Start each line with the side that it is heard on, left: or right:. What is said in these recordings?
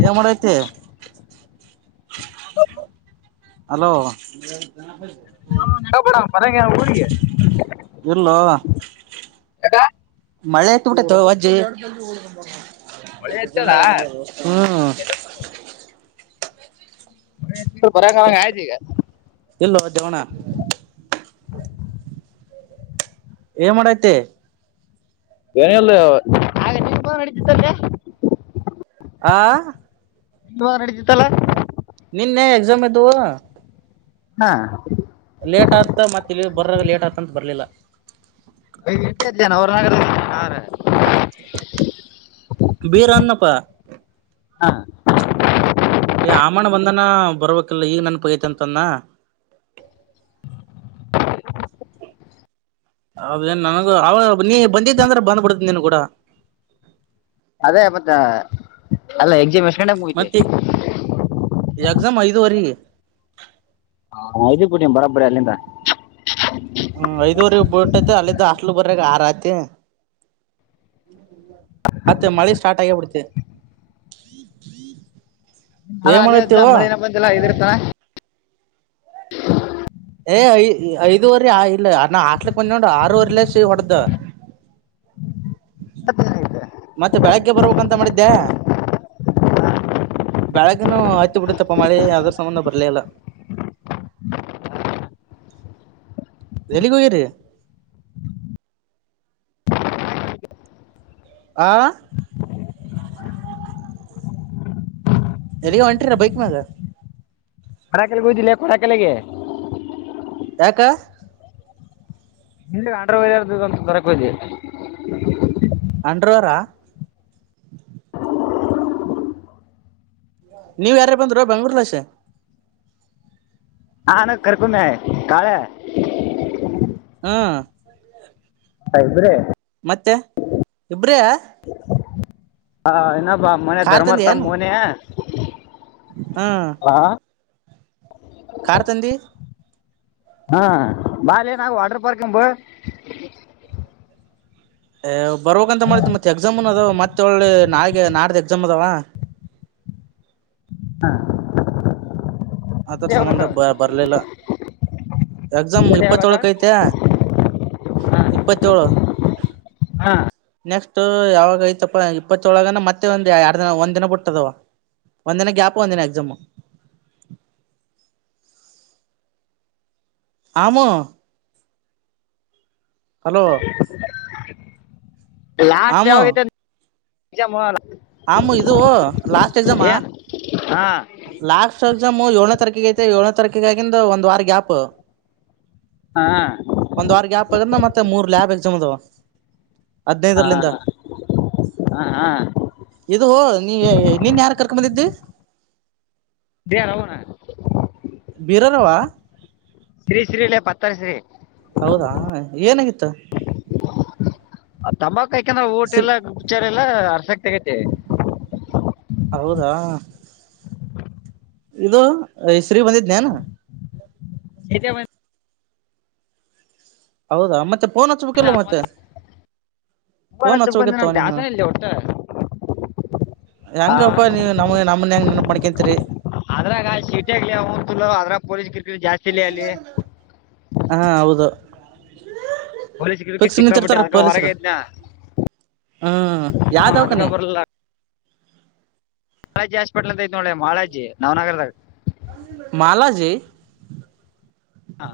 right: ನಿ ಮಾಡ ಐತೆ
left: ಹಲ
right: ಹಲೋ
left: ಬಡ ಬರಗೆ ಊಿಗೆ
right: ಇಲ್ಲೋ ಮಳೆ ಇಟ್ಟಬಟತ್ತು ಅಜ್ಜಿ
left: ಮಳೆ ಹತ್ತದ
right: ಹ್ಮ್
left: ಮ ಬರಖಗ
right: ಎಲ್ಲೋ ಜವನ
left: ಹ
right: ಏ ಮಾಡಡತೆ
left: ನಲ್ಲ ಹಾಗ ನಡತ
right: ಆಾ
left: ಾರ ನಡಿದಿತ್ತಲ್ಲ
right: ನಿನ್ನೆ ಎಕ್ಸಾಮ್ ಇದ್ದುವ
left: ಹಾ
right: ಲೇಟ್ ಆತ ಮತ್ತ ಇ ಬರಾಗ ಲೇಟ್ ಆತ ಅಂತ ಬರ್ಲಿಲ್ಲ
left: ಎಟ ಇದ್ದೇಾನ ಅವ್ರ ನಗರ ಯ
right: ಬೇರಣನ್ನಪ್ಪ
left: ಹಾ
right: ಆಮಾನ ಬಂದನ ಬರ್ಬೇಕಲ್ಲ ಈಗ ನೆನ್ಪಗೈತಿ ಅಂತನ್ನ ಅದೇ ನನಗ ಅವ ನೀ ಬಂದಿದ್ದೆ ಅಂದ್ರೆ ಬಂದ್ಬಿಡತ ನೀನು ಕೂಡ
left: ಅದೇ ಮತ್ತ ಅಲ್ಲ ಎಕ್ಸಿಮಷನ್
right: ಮತ್ತೆ ಎಕ್ಸಾಮ್ ಐದು ಹ ರಿ
left: ಹಾ ಇದ ಪುಡಿ ಬರಬ್ಬರಿ ಅಲ್ಲಿಂದ
right: ಹ್ಮ್ ಐದಊರಿಗೆ ಬಿಟೈತೆ ಅಲ್ಲಿಿದ್ದ ಬರ್ರ ಆರತ ಅತ್ತ ಮಳೆ ಸ್ಟಾರ್ಟ್ ಆಗ ಬಿಡ್ತು ಹ ಹ
left: ಹಾ ಅಲ್ಲಿ ಅಮ್ಮಳ ನಪ್ಪಲ್ಲ ಇದ್ರೆ ಹ
right: ಏ ಐ ಐದುವರಿ ಇಲ್ಲ ನಾ ಆಟ್ಲಕ್ಕ ಬಂದ್ ನೋೊಂಡ ಆರವರೆಲ್ಲಸ ಹೊಡೆ್ದ
left: ಮತ್ತೆ ಏನೆ
right: ಮತ್ತೆ ಬೆಳಗ್ಗೆ ಬರ್ಬೇಕಂತ ಮಾಡಿದ್ದೆ ಬೆಳಗ್ನು ಆಯ್ತಿ ಬಿಟ್ಟ ತಪ್ಪ ಮಾಡಿ ಯದ್ರ ಸಂಬಂಧ ಬರ್ಲಿಲ್ಲ ಎಲ್ಲಿಗರಿ ಆ ಎಲ್ಲಿಗ ಹೊಂಟ್ರಿರ ಬೈಕ್ ಮ್ಯಾಗ
left: ಹೊರ ಕೆಲ್ಗೆ ಹೋಗದಿಲ್ಲ ಕೊರಾ ಕೆಲೆಗೆ
right: ಕ.
left: ನಿ ಹ್ರ ವಂತ ಬರಕ್ ಹದ
right: ಅಂಡವಾರಾ ನೀವ ಯಾರ ಬಂದರು ಬೆಂಗ್ಳೂರ್ಲಸೆ
left: ಹಾಾನ ಕರ್ಕುಮ ಕಾಳ
right: ಹಾ ಸಳ್ಳ
left: ಹಯಬ್ರೆ
right: ಮತ್ತೆ ಇಬ್ರೇ
left: ಹಾ ಇ. ಬಾ ಮೊನೆ ಧರ್ಮರ್ಥ ಮೊನ. ಹ
right: ಹಾ ಕಾರ್ ತಂದ
left: ಹಾ ಬಾಲ್ ಏನಾಗ ವಾಟರ್ ಪಾರ್ಕ್ ಅಂಬ
right: ಹ ಬರುವ ಅಂತ ಮಾಡ್ತ ಮತ್ತ ಎಕ್ಸಾಮ್ ಅ. ಮತ್ತ ಒೇಳು ನಾಳಿಗೆ ನಾಡ್ದ ಎಕ್ಸಾಮ್ ಅದಾವ
left: ಹಾ
right: ಆಥರ ಸಂಬಂಧ ಬ ಬರ್ಲಿಲ್ಲ ಎಕ್ಸಾಮ್
left: ಜೊತೆ ಹೋಗತ್ತಾವ
right: ಇಪ್ಪತ್ತಏೇಳಕ ಐತ
left: ಹಾ
right: ಇಪ್ಪತ್ತಳು
left: ಹಾ
right: ನೆಕ್ಸ್ಟ್ ಯಾವಾಗ ಐತಪ್ಪ ಇಪ್ಪತ್ತೊಳಗ ಮತ್ತೆ ಒಂದ ಎರಡು ದಿನ ಒಂದ್ ದಿನ ಬಿಟ್ಟದವ ಒಂದಿನ ಗ್ಯಾಪ್ ಒಂದಿನ ಎಕ್ಸಾಮ್ ಆಮ ಹಲೋ
left: ಲಾಸ್ಟ್ ಯಾವಾಗೈ ನಿಜ ಮ.
right: ಆಮ್ಮ ಇದು ಲಾಸ್ಟ್ ಎಕ್ಸಾಮಾ
left: ಏನು ಹಾ
right: ಲಾಸ್ಟ್ ಮ್ಮ ಏಳನ ತಾರಕಿಗೆ ಐತೆ ಏಳನೇ ತಾರೀಕಕ್ ಆಗಂದ ಒಂದ್ ವಾರ ಗ್ಯಾಪ್
left: ಹಾ
right: ಒಂದ್ ವರ್ಗ ಆಾಪ್ ಆಗದನ ಮತ್ತೆ ಮೂರ್ ಲಲ್ಯಾಪ್ ಎಕ್ಸಮದು
left: ಹಾ ಹಾ ಹಾ
right: ಇದು ನೀ ನೀನ್ ಯಾರು ಕರ್ಕಂದಿದ್ದ ಇದು
left: ಇದೇರಾಮಣ
right: ಬೀರರವ
left: ಸಿರೀ ಸಿರಿಲ್ಲ ಪತ್ತರ ಸಿ್ರೀ
right: ಹೌದಾ ಏನಾಗಿತ್ತು
left: ತಮ್ಮಕ ಯಾಕಂದ್ರೆ ಊಟ
right: ಸರಿ
left: ಎಲ್ಲ ಗುಪ್ಚಾರ ಎಲ್ಲ ಶಕ್ತಿಗತೆ
right: ಹೌದಾ ಇದು ಹೆಸ್ರೀ ಬಂದಿದ್ನಾನ
left: [unintelligible]
right: ಹೌದಾ ಮತ್ತೆ ಫೋನ್ ಹಚ್ಬೇಕಲ್ಲ ಮತ್ತೆ
left: ಅನುಮತಿ ತುಂಬಾನ
right: ಫೋನ್
left: ಚುಪ್ಕೊಂಡಿ
right: ಹಚ್ಬೇಕತ್ತವ
left: ನಮ್
right: ನೀನು
left: ಬ್ಯಾಸನ ಇಲ್ಲಿ ಒಟ್ಟ ಆ
right: ಹೆಂಗಪ್ಪ ನೀ ನಮ್ಮ ಹೆ ಕೇಂದ್ರರೆ
left: ಅದ್ರಾಗ ಸೀಟಾಗಾವ ಅದ್ರಾಗ ಪೊಲೀಸ್ ಗಿ
right: ಹಾ ಹೌದು
left: ಹೋಲಿ ಸಿಕ್ಕ
right: ಫಿಕ್ಸ್
left: ಸಿಕ್ಕಾ ಬಿಟ್ಟೆ
right: ನಿಂತಿರ್ತಾರ
left: ಅದಕ ಹೊರಗ
right: ಪೊಲೀಸರು
left: ಇದ್ನ
right: ಹ್ಮ್ ಯಾವ್ದ
left: ಹ ಅದಕ
right: ದವಾಖಾನಿ
left: ಬರ್ಲ್ಲ ಾಸ್ಪಿಲ್ದ ಐತೆ ನೋೆ ಮಾಾಳಾಜಿ ನವನಗರದ
right: ಮಾಲಜಿ
left: ಹ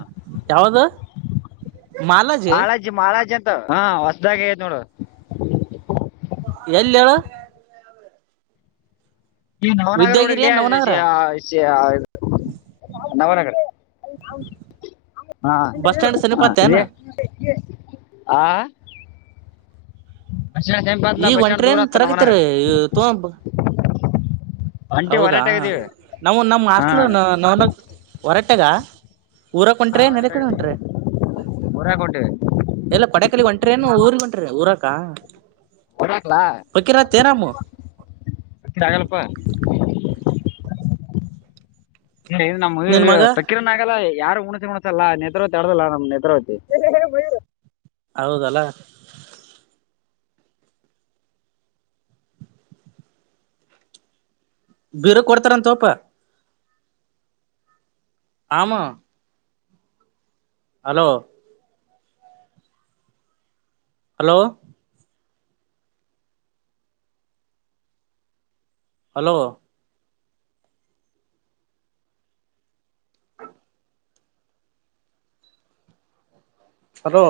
right: ಮಾಲಾಜಿ
left: ಮಹಾರಾಜ ಮಹಾರಾಜ ಹಾ ಹೊಸ್ದಾಗ ನೋಡು
right: ಎಲ್ಲಿ ಹೇಳ
left: ಈ ನವನಗರ ರೋಡ
right: ವಿದ್ಯಾಗಿರಿ ಏನ್ ನವನಗರ
left: ನವನಗರ್ ಹ
right: ಬಸ್ ಸ್ಟ್ಯಾಂಡ್ ಸಮೀಪತ್ತ ಏನ್
left: ಇದೆ ಹ
right: ಈಗ
left: ಸ್ಟ್ಯಾಂಡ್
right: ಒಂಟ್ರ
left: ದೂರ
right: ಏನ್
left: ಆತ ನವನಗರ
right: ತರಕತಿರಿ ತೋ
left: ಅಂಟಿ
right: ಹೌದಾ
left: ಹೊರಟಾಗ ಇದೀವಿ
right: ನಾ ನಮ್ಮ
left: ಹಾ
right: ಹಸ್ಲ್ ನ ಹೊರ ಅಷ್ಟಗ ಊರಕ್
left: ಹಾ
right: ಹೊಂಟ್ರೆ ನರೆಕಲ್
left: ಹೊರಟಾಗಿದೀವಿ
right: ಹೊಂಟ್ರ
left: ಊರಾಗ ಹೊಂಟಿವಿ
right: ಎಲ್ಲ ಪಡಕಲಿ ಹೊಂಟ ಟ್ರೇನು ಊರ್ ಬಂಟ್ರೆ ಊರಾಕ
left: ರಕ್ಲಾ ಆಗಲ್ಪ ನಮಗ
right: ನಿನ್ ಮಗ
left: ಪ್ರಕಿರಣನ್ ಆಗಲ್ಲ ಯಾರು ಉಣಸ ಮುಣಸಲ್ಲಾ ನೇತ್ರಾವತಿ ಅಡ್ದಲ್ಲ ನಮ್ ನೇತ್ರಾವತಿ
right: ಹೌದಲ್ಲ ಬಿರು ಕೊಡ್ತಾರಂತಪ್ಪ ಆಮ ಹಲೋ ಹಲೋ ಹಲೋ ಅಲೋ